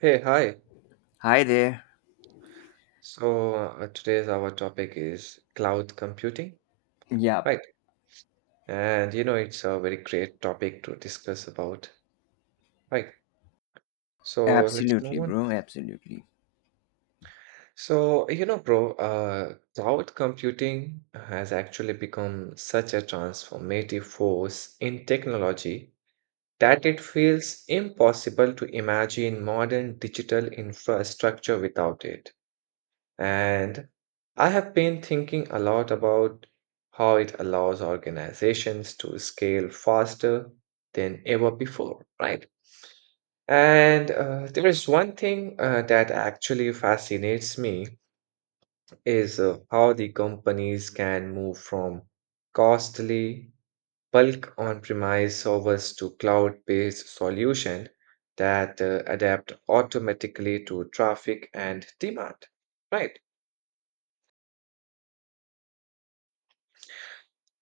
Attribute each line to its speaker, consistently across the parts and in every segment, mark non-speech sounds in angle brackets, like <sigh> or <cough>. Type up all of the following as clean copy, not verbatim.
Speaker 1: Hey, hi.
Speaker 2: Hi there.
Speaker 1: Today's our topic is cloud computing,
Speaker 2: Yeah,
Speaker 1: right? And you know, it's a very great topic to discuss about, right? So, let's move
Speaker 2: absolutely,
Speaker 1: on.
Speaker 2: bro. Absolutely.
Speaker 1: Cloud computing has actually become such a transformative force in technology that it feels impossible to imagine modern digital infrastructure without it. And I have been thinking a lot about how it allows organizations to scale faster than ever before, right? And There is one thing that actually fascinates me is how the companies can move from costly bulk on-premise servers to cloud-based solution that adapt automatically to traffic and demand, right?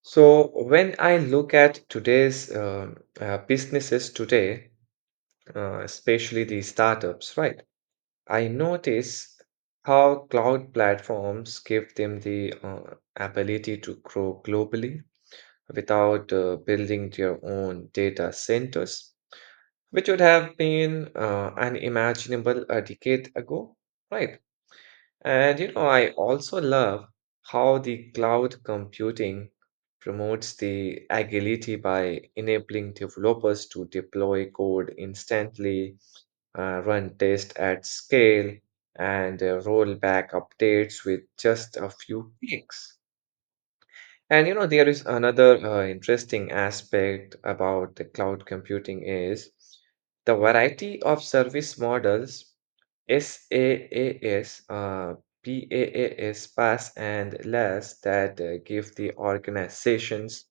Speaker 1: So when I look at today's businesses today, especially the startups, right? I notice how cloud platforms give them the ability to grow globally without building their own data centers, which would have been unimaginable a decade ago, right? And you know, I also love how the cloud computing promotes the agility by enabling developers to deploy code instantly, run tests at scale, and roll back updates with just a few clicks. And you know, there is another interesting aspect about the cloud computing is the variety of service models SAAS, PAAS, pass and LAS that give the organizations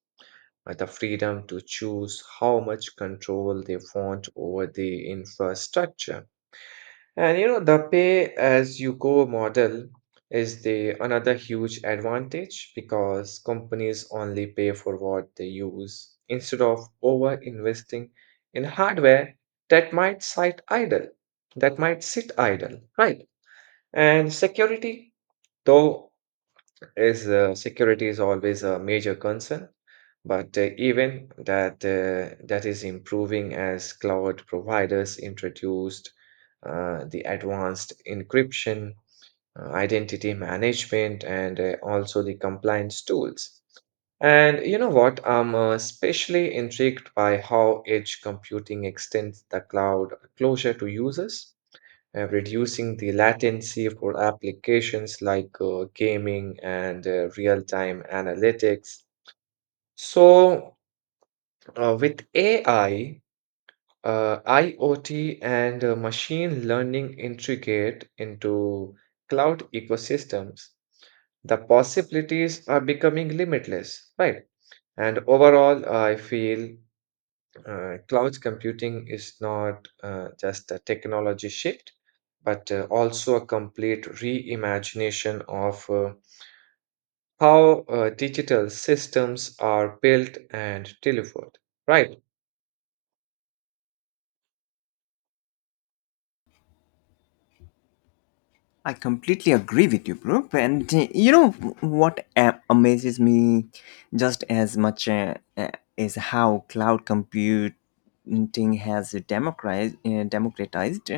Speaker 1: the freedom to choose how much control they want over the infrastructure. And you know, the pay as you go model is the another huge advantage because companies only pay for what they use instead of over investing in hardware that might sit idle, that might sit idle, right? And though, security is always a major concern, but even that is improving as cloud providers introduced the advanced encryption, identity management, and also the compliance tools. And you know what? I'm especially intrigued by how edge computing extends the cloud closure to users reducing the latency for applications like gaming and real-time analytics. So, with AI, IoT, and machine learning integrate into cloud ecosystems, the possibilities are becoming limitless, right? And overall, I feel cloud computing is not just a technology shift, but also a complete reimagination of how digital systems are built and delivered. Right.
Speaker 2: I completely agree with you, bro. And you know what amazes me just as much is how cloud computing has democratized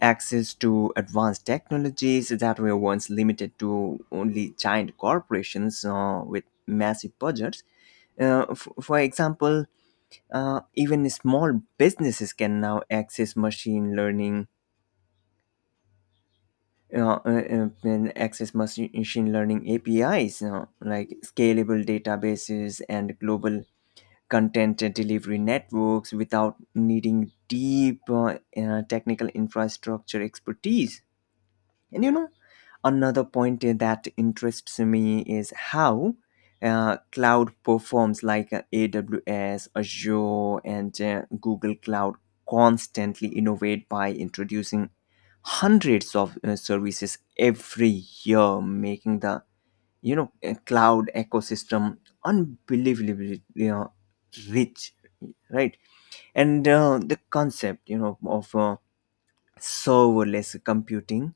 Speaker 2: access to advanced technologies that were once limited to only giant corporations with massive budgets. For example, even small businesses can now access machine learning, machine learning APIs, you know, like scalable databases and global content delivery networks without needing deep technical infrastructure expertise. And you know, another point that interests me is how cloud performs like AWS, Azure, and Google Cloud constantly innovate by introducing hundreds of services every year, making the cloud ecosystem unbelievably, you know, rich, right? And the concept, you know, of serverless computing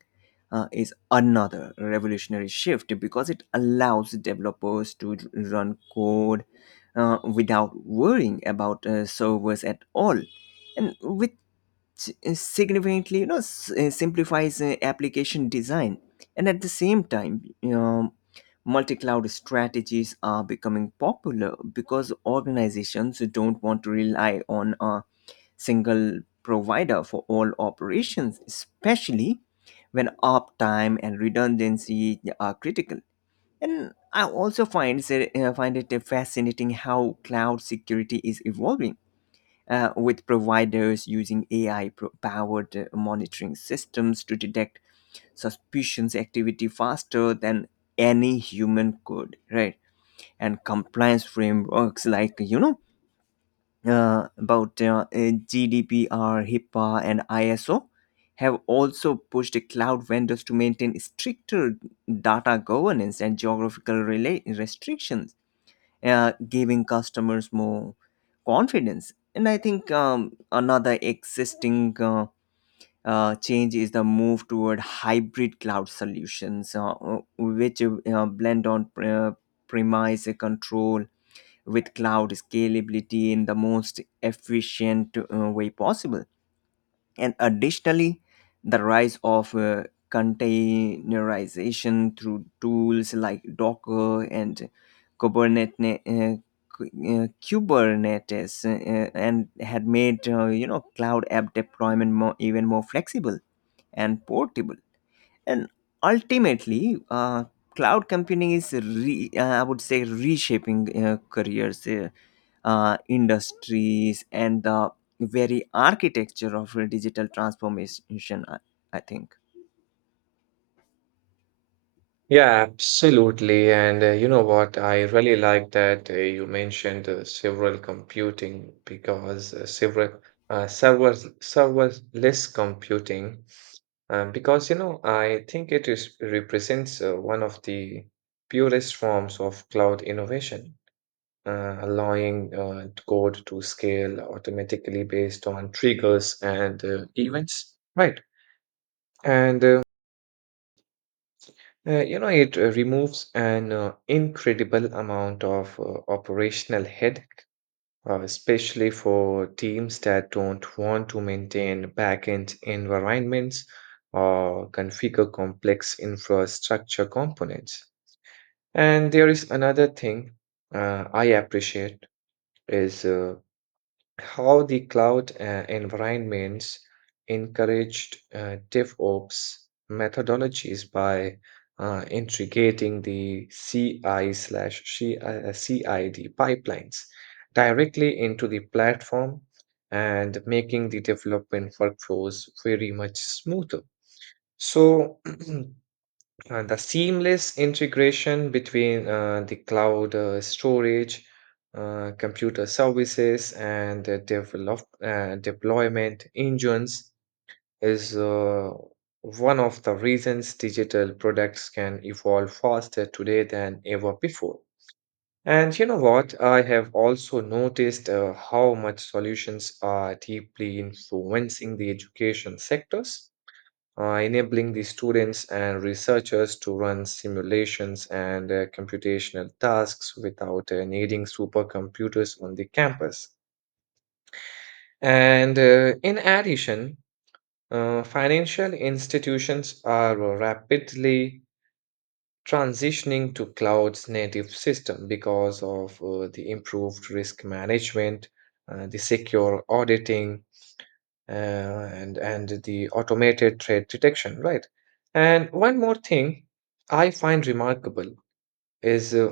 Speaker 2: is another revolutionary shift because it allows developers to run code without worrying about servers at all and significantly, you know, simplifies application design. And at the same time, you know, multi-cloud strategies are becoming popular because organizations don't want to rely on a single provider for all operations, especially when uptime and redundancy, yeah, are critical. And I also find it fascinating how cloud security is evolving with providers using AI powered monitoring systems to detect suspicious activity faster than any human could, right? And compliance frameworks like, you know, about GDPR, HIPAA, and ISO have also pushed cloud vendors to maintain stricter data governance and geographical restrictions, giving customers more confidence. And I think, another existing change is the move toward hybrid cloud solutions, which blend on premise control with cloud scalability in the most efficient way possible. And additionally, the rise of containerization through tools like Docker and Kubernetes, uh, and had made you know, cloud app deployment more, even more flexible and portable. And ultimately, cloud computing is, I would say, reshaping careers, industries, and the very architecture of digital transformation, I think.
Speaker 1: Yeah, absolutely. And you know what? I really like that you mentioned several computing because several server serverless computing. Because, you know, I think represents one of the purest forms of cloud innovation, allowing code to scale automatically based on triggers and events. Right. And you know, it removes an incredible amount of operational head, especially for teams that don't want to maintain backend environments or configure complex infrastructure components. And there is another thing I appreciate is how the cloud environments encouraged DevOps methodologies by integrating the CI slash CI uh, CID pipelines directly into the platform and making the development workflows very much smoother. So, <clears throat> The seamless integration between the cloud storage, computer services, and the deployment engines is one of the reasons digital products can evolve faster today than ever before. And you know what? I have also noticed how much solutions are deeply influencing the education sectors enabling the students and researchers to run simulations and computational tasks without needing supercomputers on the campus. And in addition, financial institutions are rapidly transitioning to cloud's native system because of the improved risk management, the secure auditing, and the automated threat detection, right? And one more thing I find remarkable is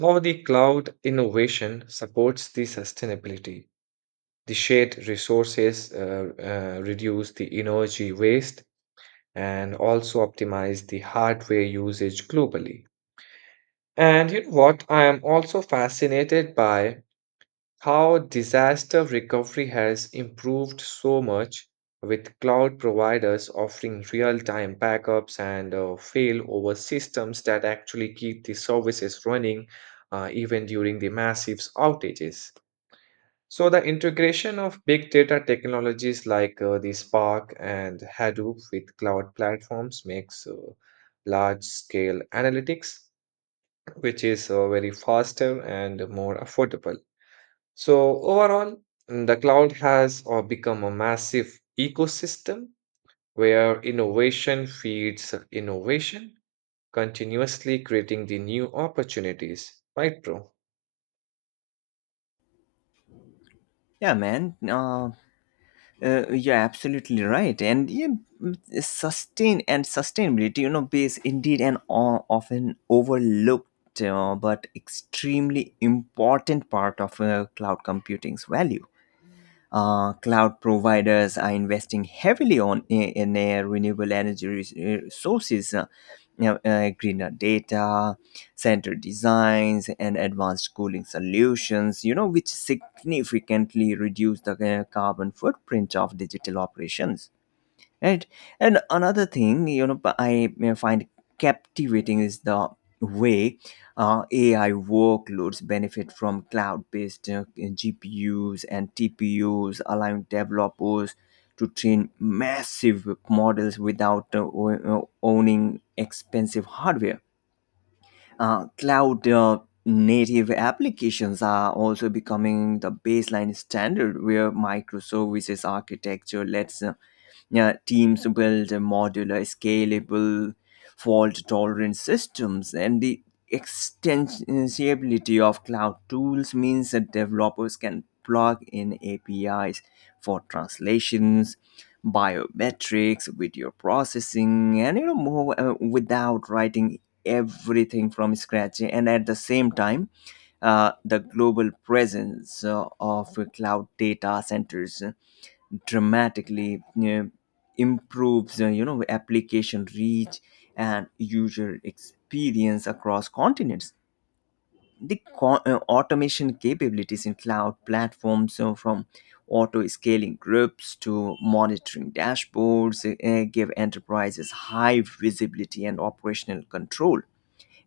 Speaker 1: how the cloud innovation supports the sustainability. The shared resources reduce the energy waste and also optimize the hardware usage globally. And you know what? I am also fascinated by how disaster recovery has improved so much with cloud providers offering real-time backups and failover systems that actually keep the services running even during the massive outages. So the integration of big data technologies like the Spark and Hadoop with cloud platforms makes large-scale analytics, which is very faster and more affordable. So overall, the cloud has become a massive ecosystem where innovation feeds innovation, continuously creating the new opportunities. Right, bro?
Speaker 2: Yeah, man. You're absolutely right. And yeah, sustainability, you know, is indeed often overlooked, but extremely important part of cloud computing's value. Cloud providers are investing heavily in their renewable energy sources, you know, greener data center designs, and advanced cooling solutions. You know, which significantly reduce the carbon footprint of digital operations, right? And another thing, you know, but I may find captivating is the way AI workloads benefit from cloud-based GPUs and TPUs, allowing developers to train massive models without owning expensive hardware. Cloud native applications are also becoming the baseline standard, where microservices architecture lets, yeah, teams build a modular, scalable, fault-tolerant systems, and the extensibility of cloud tools means that developers can plug in APIs for translations, biometrics, video processing, and, you know, more without writing everything from scratch. And at the same time, the global presence of cloud data centers dramatically improves, you know, application reach and user experience across continents. The automation capabilities in cloud platforms, so from auto scaling groups to monitoring dashboards, give enterprises high visibility and operational control.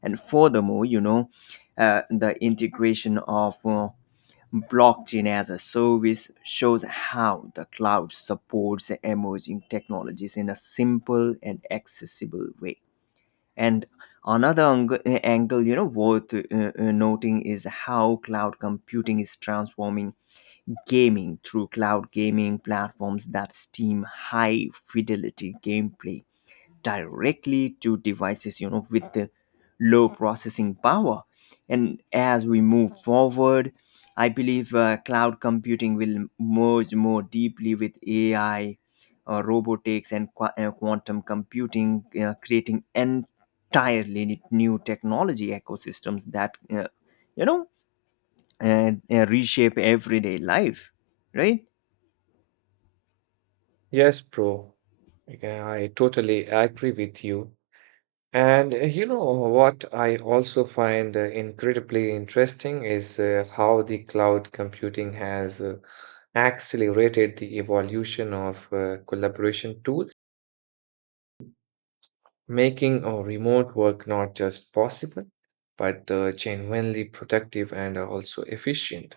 Speaker 2: And furthermore, you know, the integration of blockchain as a service shows how the cloud supports emerging technologies in a simple and accessible way. And another ang- angle, you know, worth noting is how cloud computing is transforming gaming through cloud gaming platforms that steam high fidelity gameplay directly to devices, you know, with the low processing power. And as we move forward, I believe cloud computing will merge more deeply with AI, robotics, and quantum computing, creating entirely new technology ecosystems that, you know and reshape everyday life, right?
Speaker 1: Yes, bro. Yeah, I totally agree with you. And you know what? I also find incredibly interesting is how the cloud computing has accelerated the evolution of collaboration tools making remote work not just possible, but genuinely productive and also efficient.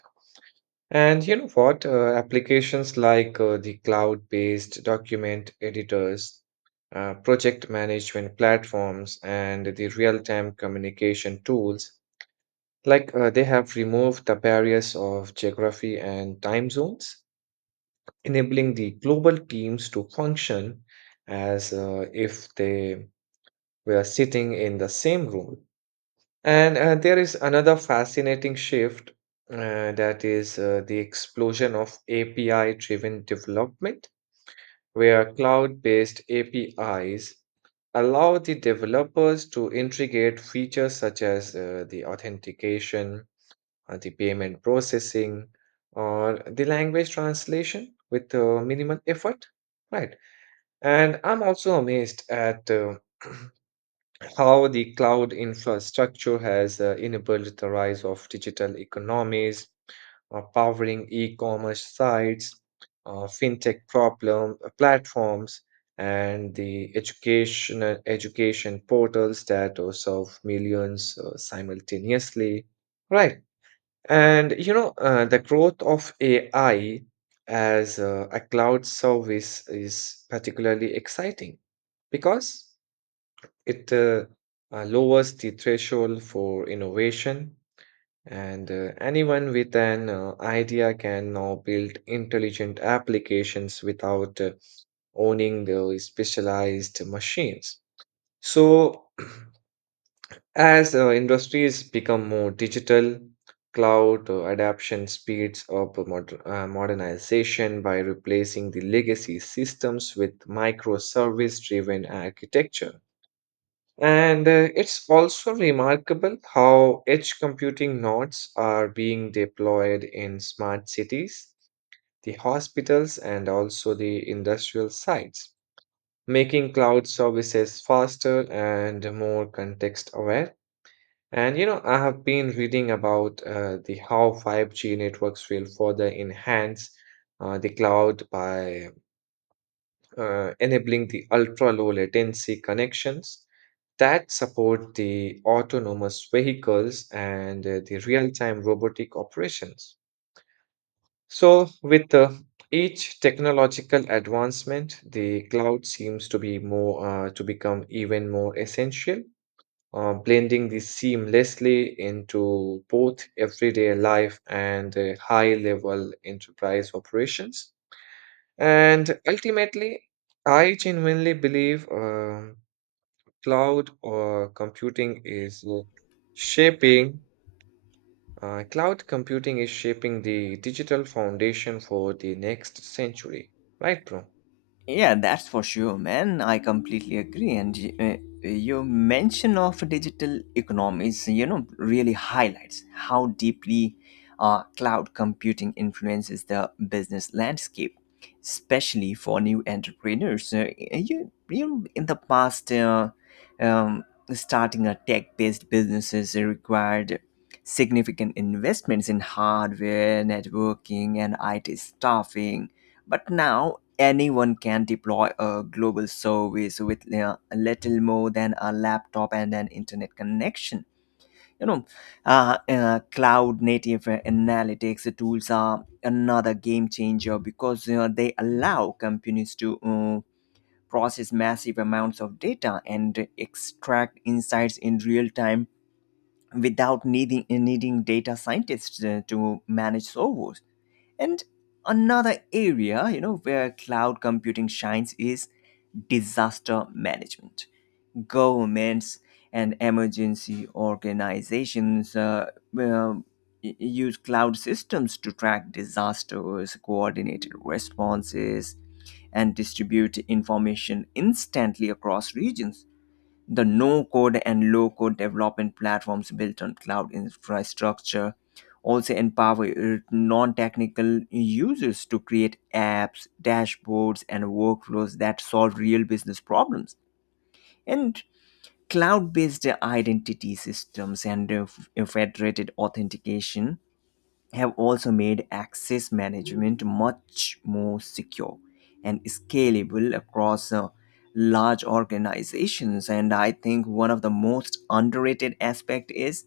Speaker 1: And you know what? Applications like the cloud based document editors, project management platforms, and the real time communication tools, like they have removed the barriers of geography and time zones, enabling the global teams to function as if they were sitting in the same room. And there is another fascinating shift that is the explosion of API driven development, where cloud based APIs allow the developers to integrate features such as the authentication, the payment processing, or the language translation with minimal effort. Right. And I'm also amazed at how the cloud infrastructure has enabled the rise of digital economies, powering e-commerce sites, fintech problem platforms, and the education portals that serve millions simultaneously. Right, and you know the growth of AI as a cloud service is particularly exciting because it lowers the threshold for innovation, and anyone with an idea can now build intelligent applications without owning the specialized machines. So, <clears throat> as industries become more digital, cloud adoption speeds up modernization by replacing the legacy systems with microservice driven architecture. And it's also remarkable how edge computing nodes are being deployed in smart cities, the hospitals, and also the industrial sites, making cloud services faster and more context aware. And you know, I have been reading about the how 5G networks will further enhance the cloud by enabling the ultra low latency connections that support the autonomous vehicles and the real time robotic operations. So, with each technological advancement, the cloud seems to become even more essential, blending this seamlessly into both everyday life and high level enterprise operations. And ultimately, I genuinely believe cloud or computing is uh, shaping, cloud computing is shaping the digital foundation for the next century. Right, bro?
Speaker 2: Yeah, that's for sure, man. I completely agree. And your mention of digital economies, you know, really highlights how deeply cloud computing influences the business landscape, especially for new entrepreneurs. You know, in the past, um, starting a tech-based businesses required significant investments in hardware, networking, and IT staffing. But now anyone can deploy a global service with little more than a laptop and an internet connection. You know, cloud native analytics tools are another game changer because, you know, they allow companies to process massive amounts of data and extract insights in real time without needing data scientists to manage servers. And another area, you know, where cloud computing shines is disaster management. Governments and emergency organizations um, use cloud systems to track disasters, coordinate responses, and distribute information instantly across regions. The no code and low code development platforms built on cloud infrastructure also empower non technical users to create apps, dashboards, and workflows that solve real business problems. And cloud based identity systems and federated authentication have also made access management much more secure and scalable across large organizations. And I think one of the most underrated aspect is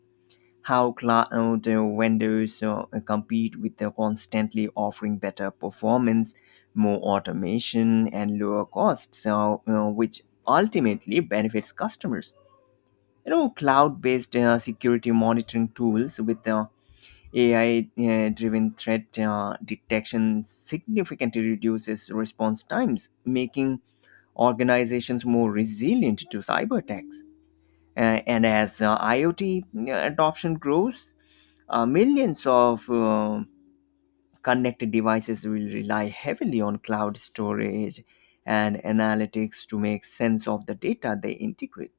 Speaker 2: how cloud vendors compete with the constantly offering better performance, more automation, and lower costs, so, you know, which ultimately benefits customers. You know, cloud based security monitoring tools with AI-driven threat detection significantly reduces response times, making organizations more resilient to cyber attacks. And as IoT adoption grows, millions of, connected devices will rely heavily on cloud storage and analytics to make sense of the data they integrate.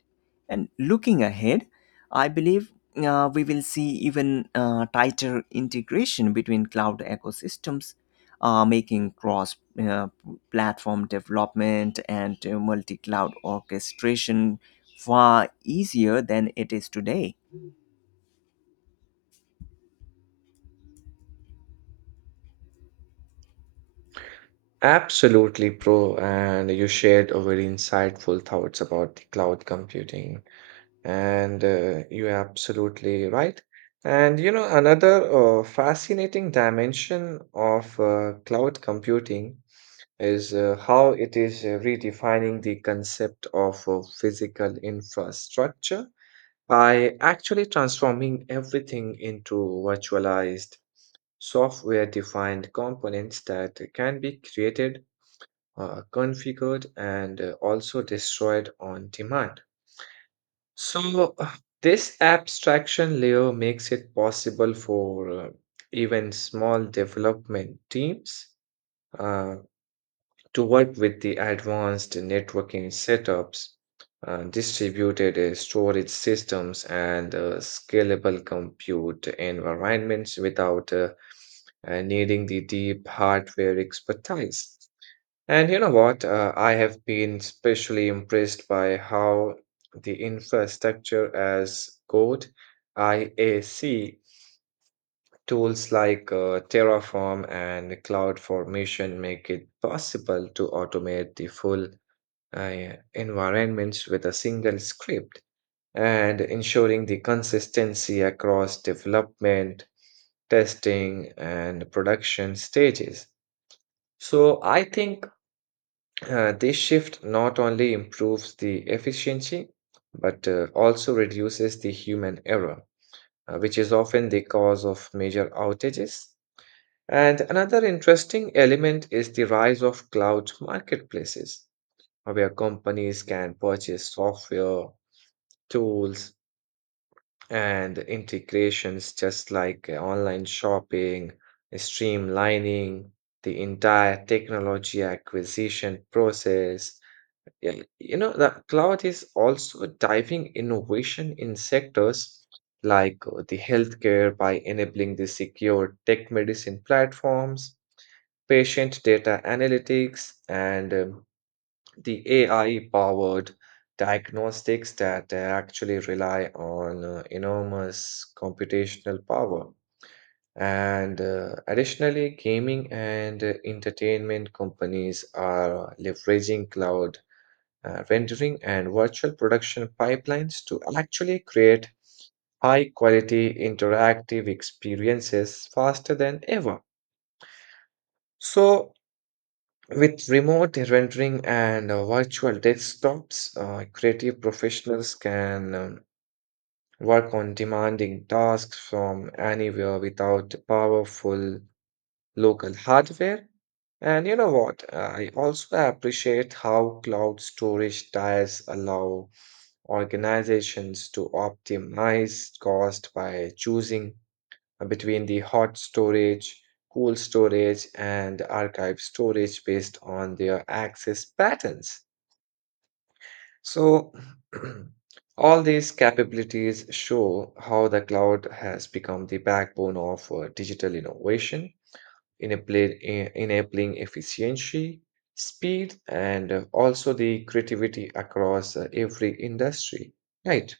Speaker 2: And looking ahead, I believe we will see even tighter integration between cloud ecosystems, making cross uh, platform development and multi cloud orchestration far easier than it is today.
Speaker 1: Absolutely, bro. And you shared a very insightful thoughts about the cloud computing. And you're absolutely right. And you know, another fascinating dimension of cloud computing is how it is redefining the concept of physical infrastructure by actually transforming everything into virtualized, software defined components that can be created, configured, and also destroyed on demand. So, this abstraction layer makes it possible for even small development teams uh, to work with the advanced networking setups, distributed storage systems, and scalable compute environments without needing the deep hardware expertise. And you know what? I have been especially impressed by how the infrastructure as code, IAC, tools like Terraform and cloud formation make it possible to automate the full uh, environments with a single script and ensuring the consistency across development, testing, and production stages. So I think this shift not only improves the efficiency, but also reduces the human error, which is often the cause of major outages. And another interesting element is the rise of cloud marketplaces, where companies can purchase software, tools, and integrations just like online shopping, streamlining the entire technology acquisition process. Yeah, you know, the cloud is also driving innovation in sectors like the healthcare by enabling the secure tech medicine platforms, patient data analytics, and the AI-powered diagnostics that actually rely on enormous computational power. And additionally, gaming and entertainment companies are leveraging cloud rendering and virtual production pipelines to actually create high quality interactive experiences faster than ever. So, with remote rendering and virtual desktops, creative professionals can work on demanding tasks from anywhere without powerful local hardware. And you know what? I also appreciate how cloud storage tiers allow organizations to optimize cost by choosing between the hot storage, cool storage, and archive storage based on their access patterns. So, <clears throat> all these capabilities show how the cloud has become the backbone of digital innovation enabling, enabling efficiency, speed, and also the creativity across every industry. Right.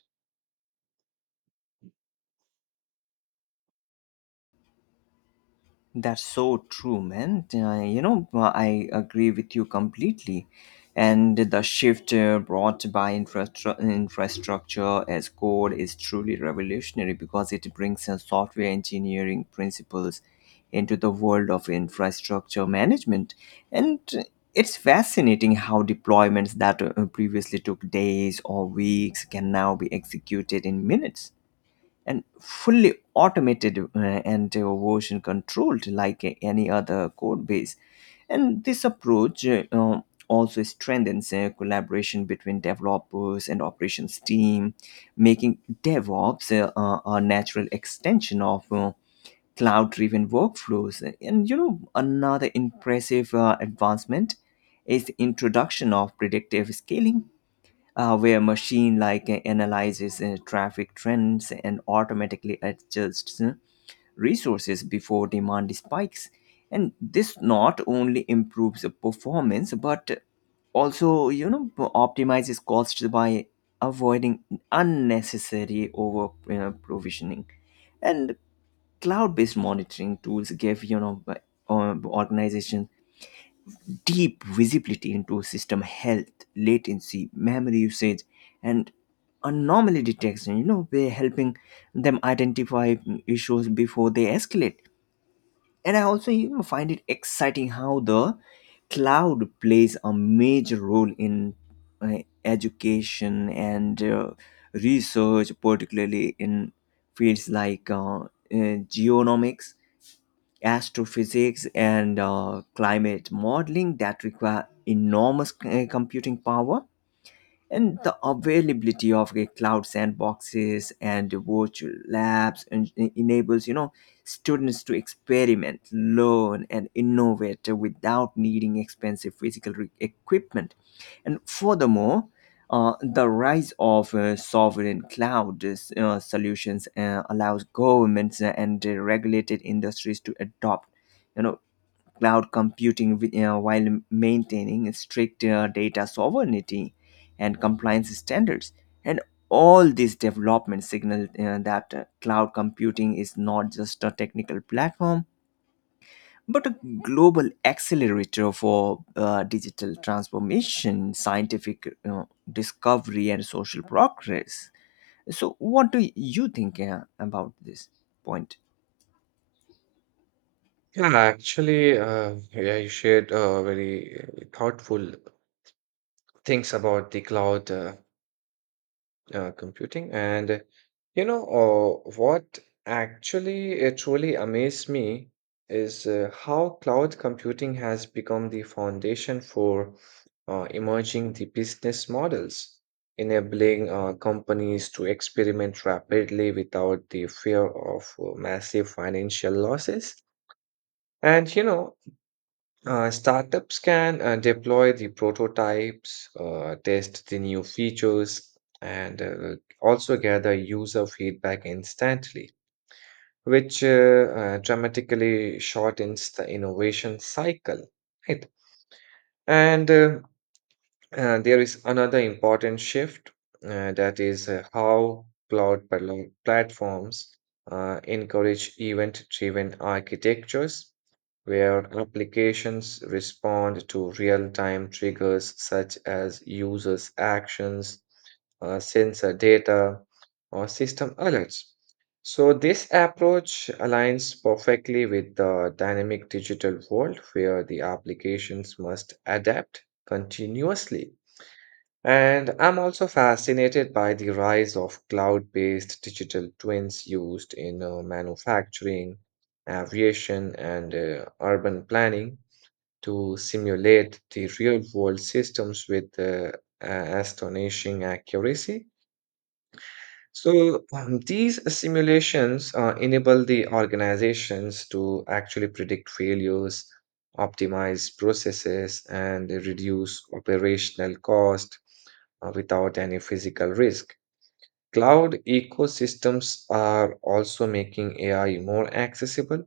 Speaker 2: That's so true, man. I agree with you completely. And the shift brought by infrastructure as code is truly revolutionary because it brings software engineering principles into the world of infrastructure management. And it's fascinating how deployments that previously took days or weeks can now be executed in minutes and fully automated and version controlled like any other code base. And this approach also strengthens collaboration between developers and operations team, making DevOps a natural extension of cloud-driven workflows. And, you know, another impressive advancement is the introduction of predictive scaling, where machine like analyzes traffic trends and automatically adjusts resources before demand spikes. And this not only improves the performance but also, you know, optimizes costs by avoiding unnecessary over you provisioning. And cloud based monitoring tools give, you know, organizations deep visibility into system health, latency, memory usage, and anomaly detection. You know, we're helping them identify issues before they escalate. And I also, you know, find it exciting how the cloud plays a major role in uh, education and research, particularly in fields like genomics, astrophysics, and climate modeling that require enormous computing power. And the availability of cloud sandboxes and virtual labs enables, you know, students to experiment, learn, and innovate without needing expensive physical equipment. And furthermore, the rise of sovereign cloud solutions allows governments and regulated industries to adopt, you know, cloud computing, while maintaining strict data sovereignty and compliance standards. And all these developments signal that cloud computing is not just a technical platform, but a global accelerator for digital transformation, scientific discovery, and social progress. So, what do you think about this point?
Speaker 1: Yeah, actually, you shared very thoughtful things about the cloud computing. And uh, you know, uh, what actually truly amazed me is how cloud computing has become the foundation for emerging the business models, enabling companies to experiment rapidly without the fear of massive financial losses. And startups can deploy the prototypes, test the new features, and also gather user feedback instantly, which dramatically shortens the innovation cycle, right? And there is another important shift that is how cloud platforms encourage event-driven architectures where applications respond to real-time triggers such as users' actions, sensor data, or system alerts. So, this approach aligns perfectly with the dynamic digital world where the applications must adapt continuously. And I'm also fascinated by the rise of cloud-based digital twins used in manufacturing, aviation, and urban planning to simulate the real-world systems with astonishing accuracy. So, these simulations enable the organizations to actually predict failures, optimize processes, and reduce operational cost without any physical risk. Cloud ecosystems are also making AI more accessible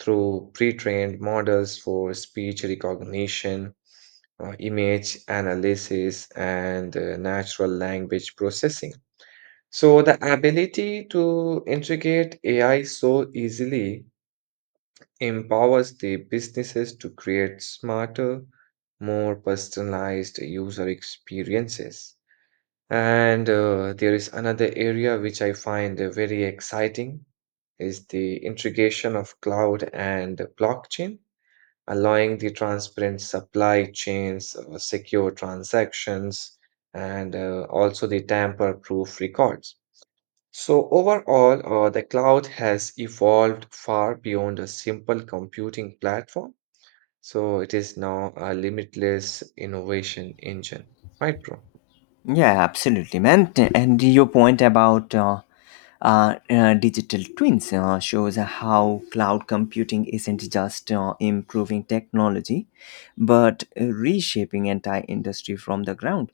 Speaker 1: through pre-trained models for speech recognition, image analysis, and natural language processing. So, the ability to integrate AI so easily empowers the businesses to create smarter, more personalized user experiences. And there is another area which I find very exciting is the integration of cloud and blockchain, allowing the transparent supply chains, secure transactions, and also the tamper-proof records. So overall, the cloud has evolved far beyond a simple computing platform. So it is now a limitless innovation engine, right, bro?
Speaker 2: Yeah, absolutely, man. And your point about digital twins shows how cloud computing isn't just improving technology, but reshaping entire industry from the ground.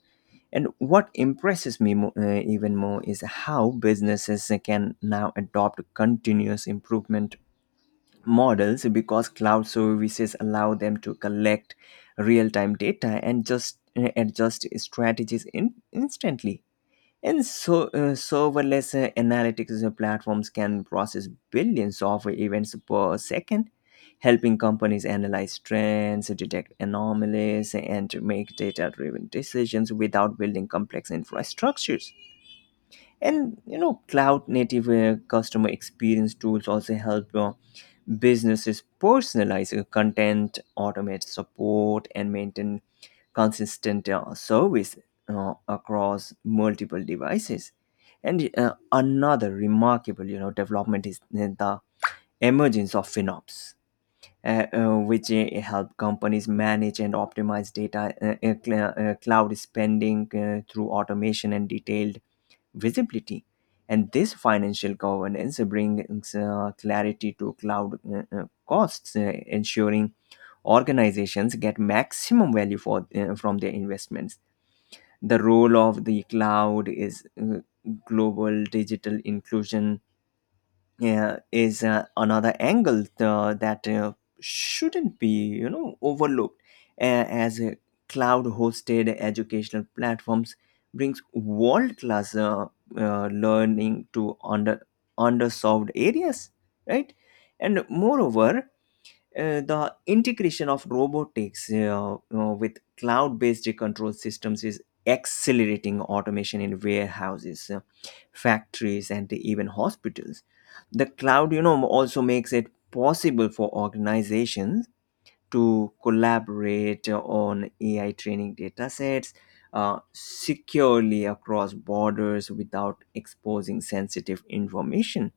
Speaker 2: And what impresses me even more is how businesses can now adopt continuous improvement models because cloud services allow them to collect real-time data and just adjust strategies instantly. And so serverless analytics platforms can process billions of events per second, helping companies analyze trends, detect anomalies, and make data-driven decisions without building complex infrastructures. And, you know, cloud native customer experience tools also help businesses personalize content, automate support, and maintain consistent service across multiple devices. And another remarkable, you know, development is the emergence of finops, which help companies manage and optimize data cloud spending through automation and detailed visibility. And this financial governance brings clarity to cloud costs, ensuring organizations get maximum value from their investments. The role of the cloud is global digital inclusion is another angle that shouldn't be, you know, overlooked, uh, as cloud hosted educational platforms brings world class learning to underserved areas, right? And moreover, the integration of robotics with cloud-based control systems is accelerating automation in warehouses, factories, and even hospitals. The cloud, you know, also makes it possible for organizations to collaborate on AI training data sets securely across borders without exposing sensitive information.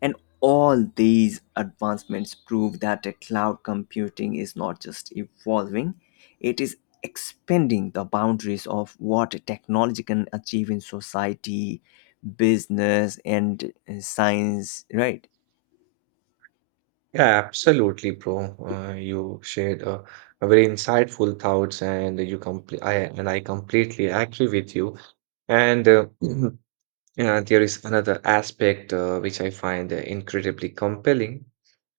Speaker 2: And all these advancements prove that a cloud computing is not just evolving, it is expanding the boundaries of what technology can achieve in society, business, and science, right?
Speaker 1: Yeah, absolutely, bro. You shared a very insightful thoughts, and you complete. I and I completely agree with you. And <clears throat> yeah, there is another aspect which I find incredibly compelling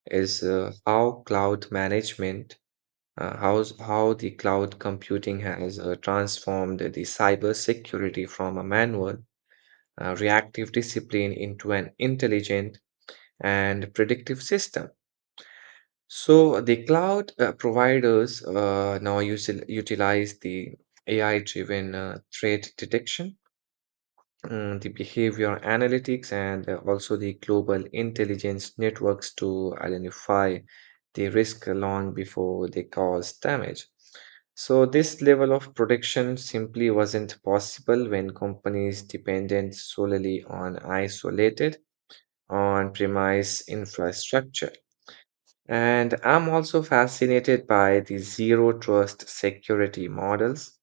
Speaker 1: is how how the cloud computing has transformed the cybersecurity from a manual, reactive discipline into an intelligent and predictive system. So the cloud providers now utilize the AI-driven threat detection the behavior analytics and also the global intelligence networks to identify the risk long before they cause damage. So, this level of protection simply wasn't possible when companies depended solely on isolated on premise infrastructure. And I'm also fascinated by the zero trust security models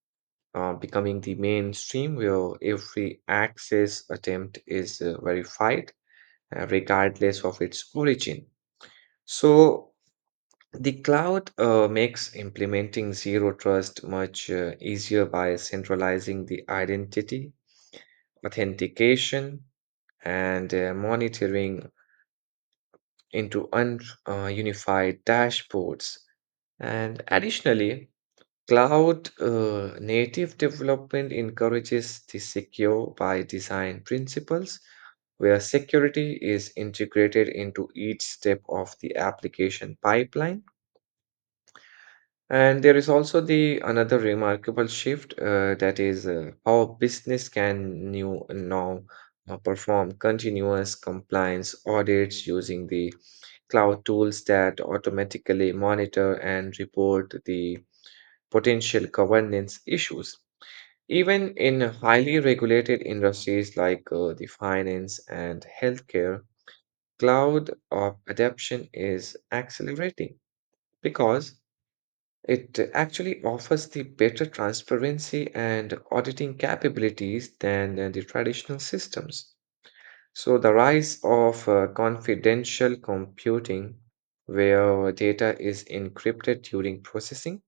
Speaker 1: becoming the mainstream where every access attempt is verified regardless of its origin. So the cloud makes implementing zero trust much easier by centralizing the identity, authentication, and monitoring into unified dashboards. And additionally, cloud native development encourages the secure by design principles where security is integrated into each step of the application pipeline. And there is also the another remarkable shift that is how business now perform continuous compliance audits using the cloud tools that automatically monitor and report the potential governance issues. Even in highly regulated industries like the finance and healthcare, cloud adoption is accelerating because it actually offers the better transparency and auditing capabilities than the traditional systems. So, the rise of confidential computing, where data is encrypted during processing,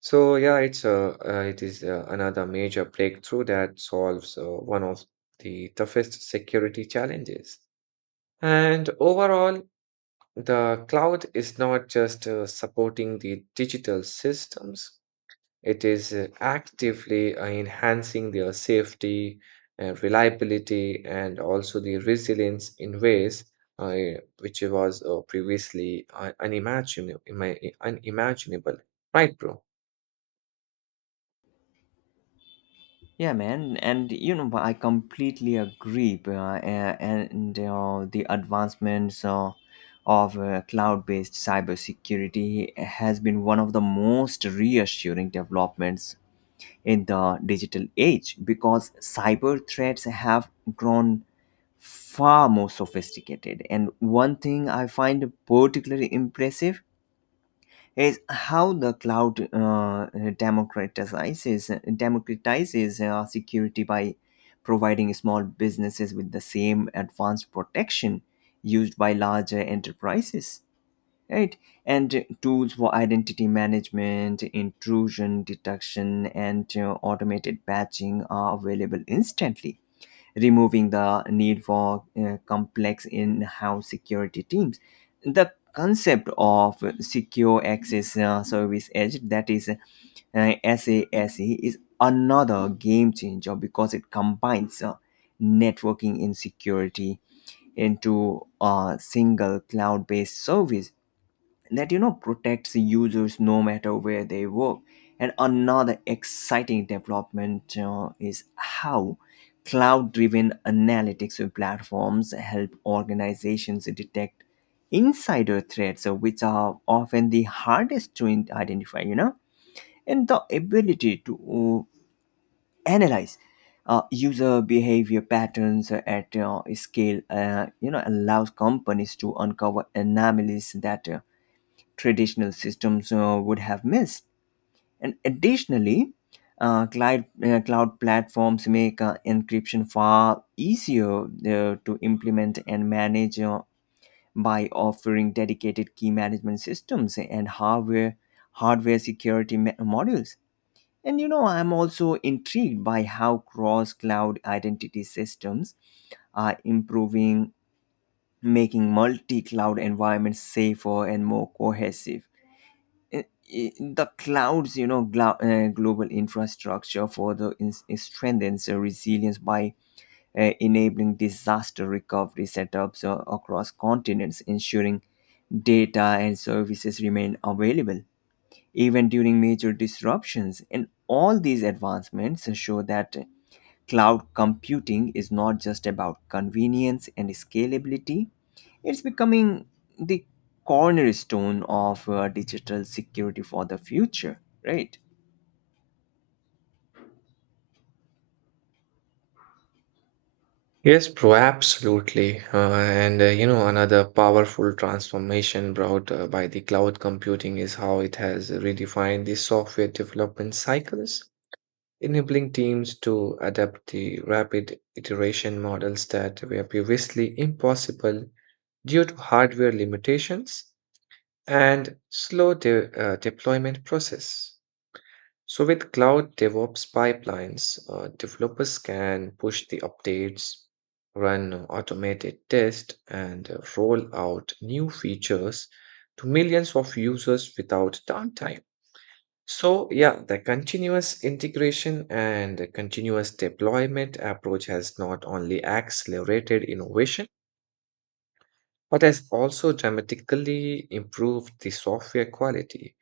Speaker 1: so yeah, it is another major breakthrough that solves one of the toughest security challenges. And overall, the cloud is not just supporting the digital systems, it is actively enhancing their safety and reliability and also the resilience in ways uh, which was previously unimaginable. Right, bro?
Speaker 2: Yeah, man, and, you know, I completely agree. And the advancements of cloud-based cybersecurity has been one of the most reassuring developments in the digital age because cyber threats have grown far more sophisticated. And one thing I find particularly impressive is how the cloud democratizes democratizes security by providing small businesses with the same advanced protection used by larger enterprises, right? And tools for identity management, intrusion detection, and automated patching are available instantly, removing the need for complex in house security teams. The concept of secure access service edge, that is SASE, is another game changer because it combines networking and security into a single cloud based service that, you know, protects users no matter where they work. And another exciting development is how cloud driven analytics platforms help organizations detect insider threats which are often the hardest to identify, you know. And the ability to analyze user behavior patterns at scale, you know, allows companies to uncover anomalies that traditional systems would have missed. And additionally, cloud platforms make encryption far easier to implement and manage by offering dedicated key management systems and hardware security modules. And, you know, I'm also intrigued by how cross cloud identity systems are improving, making multi cloud environments safer and more cohesive. i- i- the clouds, you know, global infrastructure further strengthens resilience by enabling disaster recovery setups across continents, ensuring data and services remain available even during major disruptions. And all these advancements show that cloud computing is not just about convenience and scalability, it's becoming the cornerstone of digital security for the future, right?
Speaker 1: Yes, bro, absolutely. And another powerful transformation brought by the cloud computing is how it has redefined the software development cycles, enabling teams to adapt the rapid iteration models that were previously impossible due to hardware limitations and slow deployment process. So with cloud DevOps pipelines, developers can push the updates, run automated tests, and roll out new features to millions of users without downtime. So yeah, the continuous integration and the continuous deployment approach has not only accelerated innovation, but has also dramatically improved the software quality.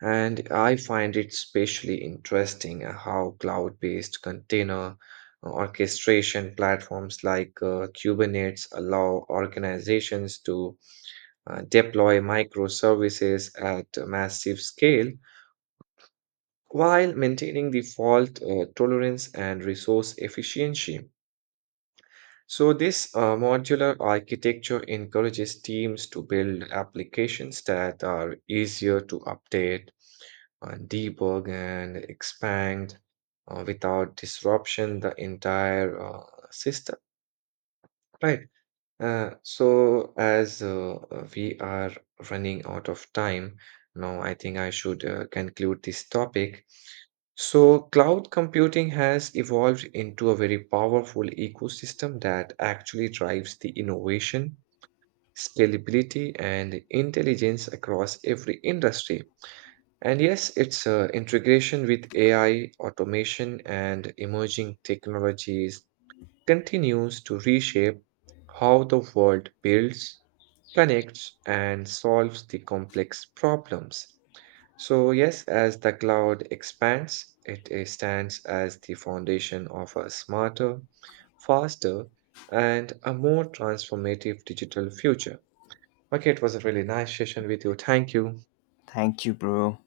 Speaker 1: And I find it especially interesting how cloud-based container orchestration platforms like Kubernetes allow organizations to deploy microservices at a massive scale while maintaining the fault tolerance and resource efficiency. So, this modular architecture encourages teams to build applications that are easier to update, debug, and expand without disruption the entire system. Right. So, as we are running out of time, now I think I should conclude this topic. So, cloud computing has evolved into a very powerful ecosystem that actually drives the innovation, scalability, and intelligence across every industry. And yes, its integration with AI, automation, and emerging technologies continues to reshape how the world builds, connects, and solves the complex problems. So, yes, as the cloud expands, it stands as the foundation of a smarter, faster, and a more transformative digital future. Okay, it was a really nice session with you. Thank you.
Speaker 2: Thank you, bro.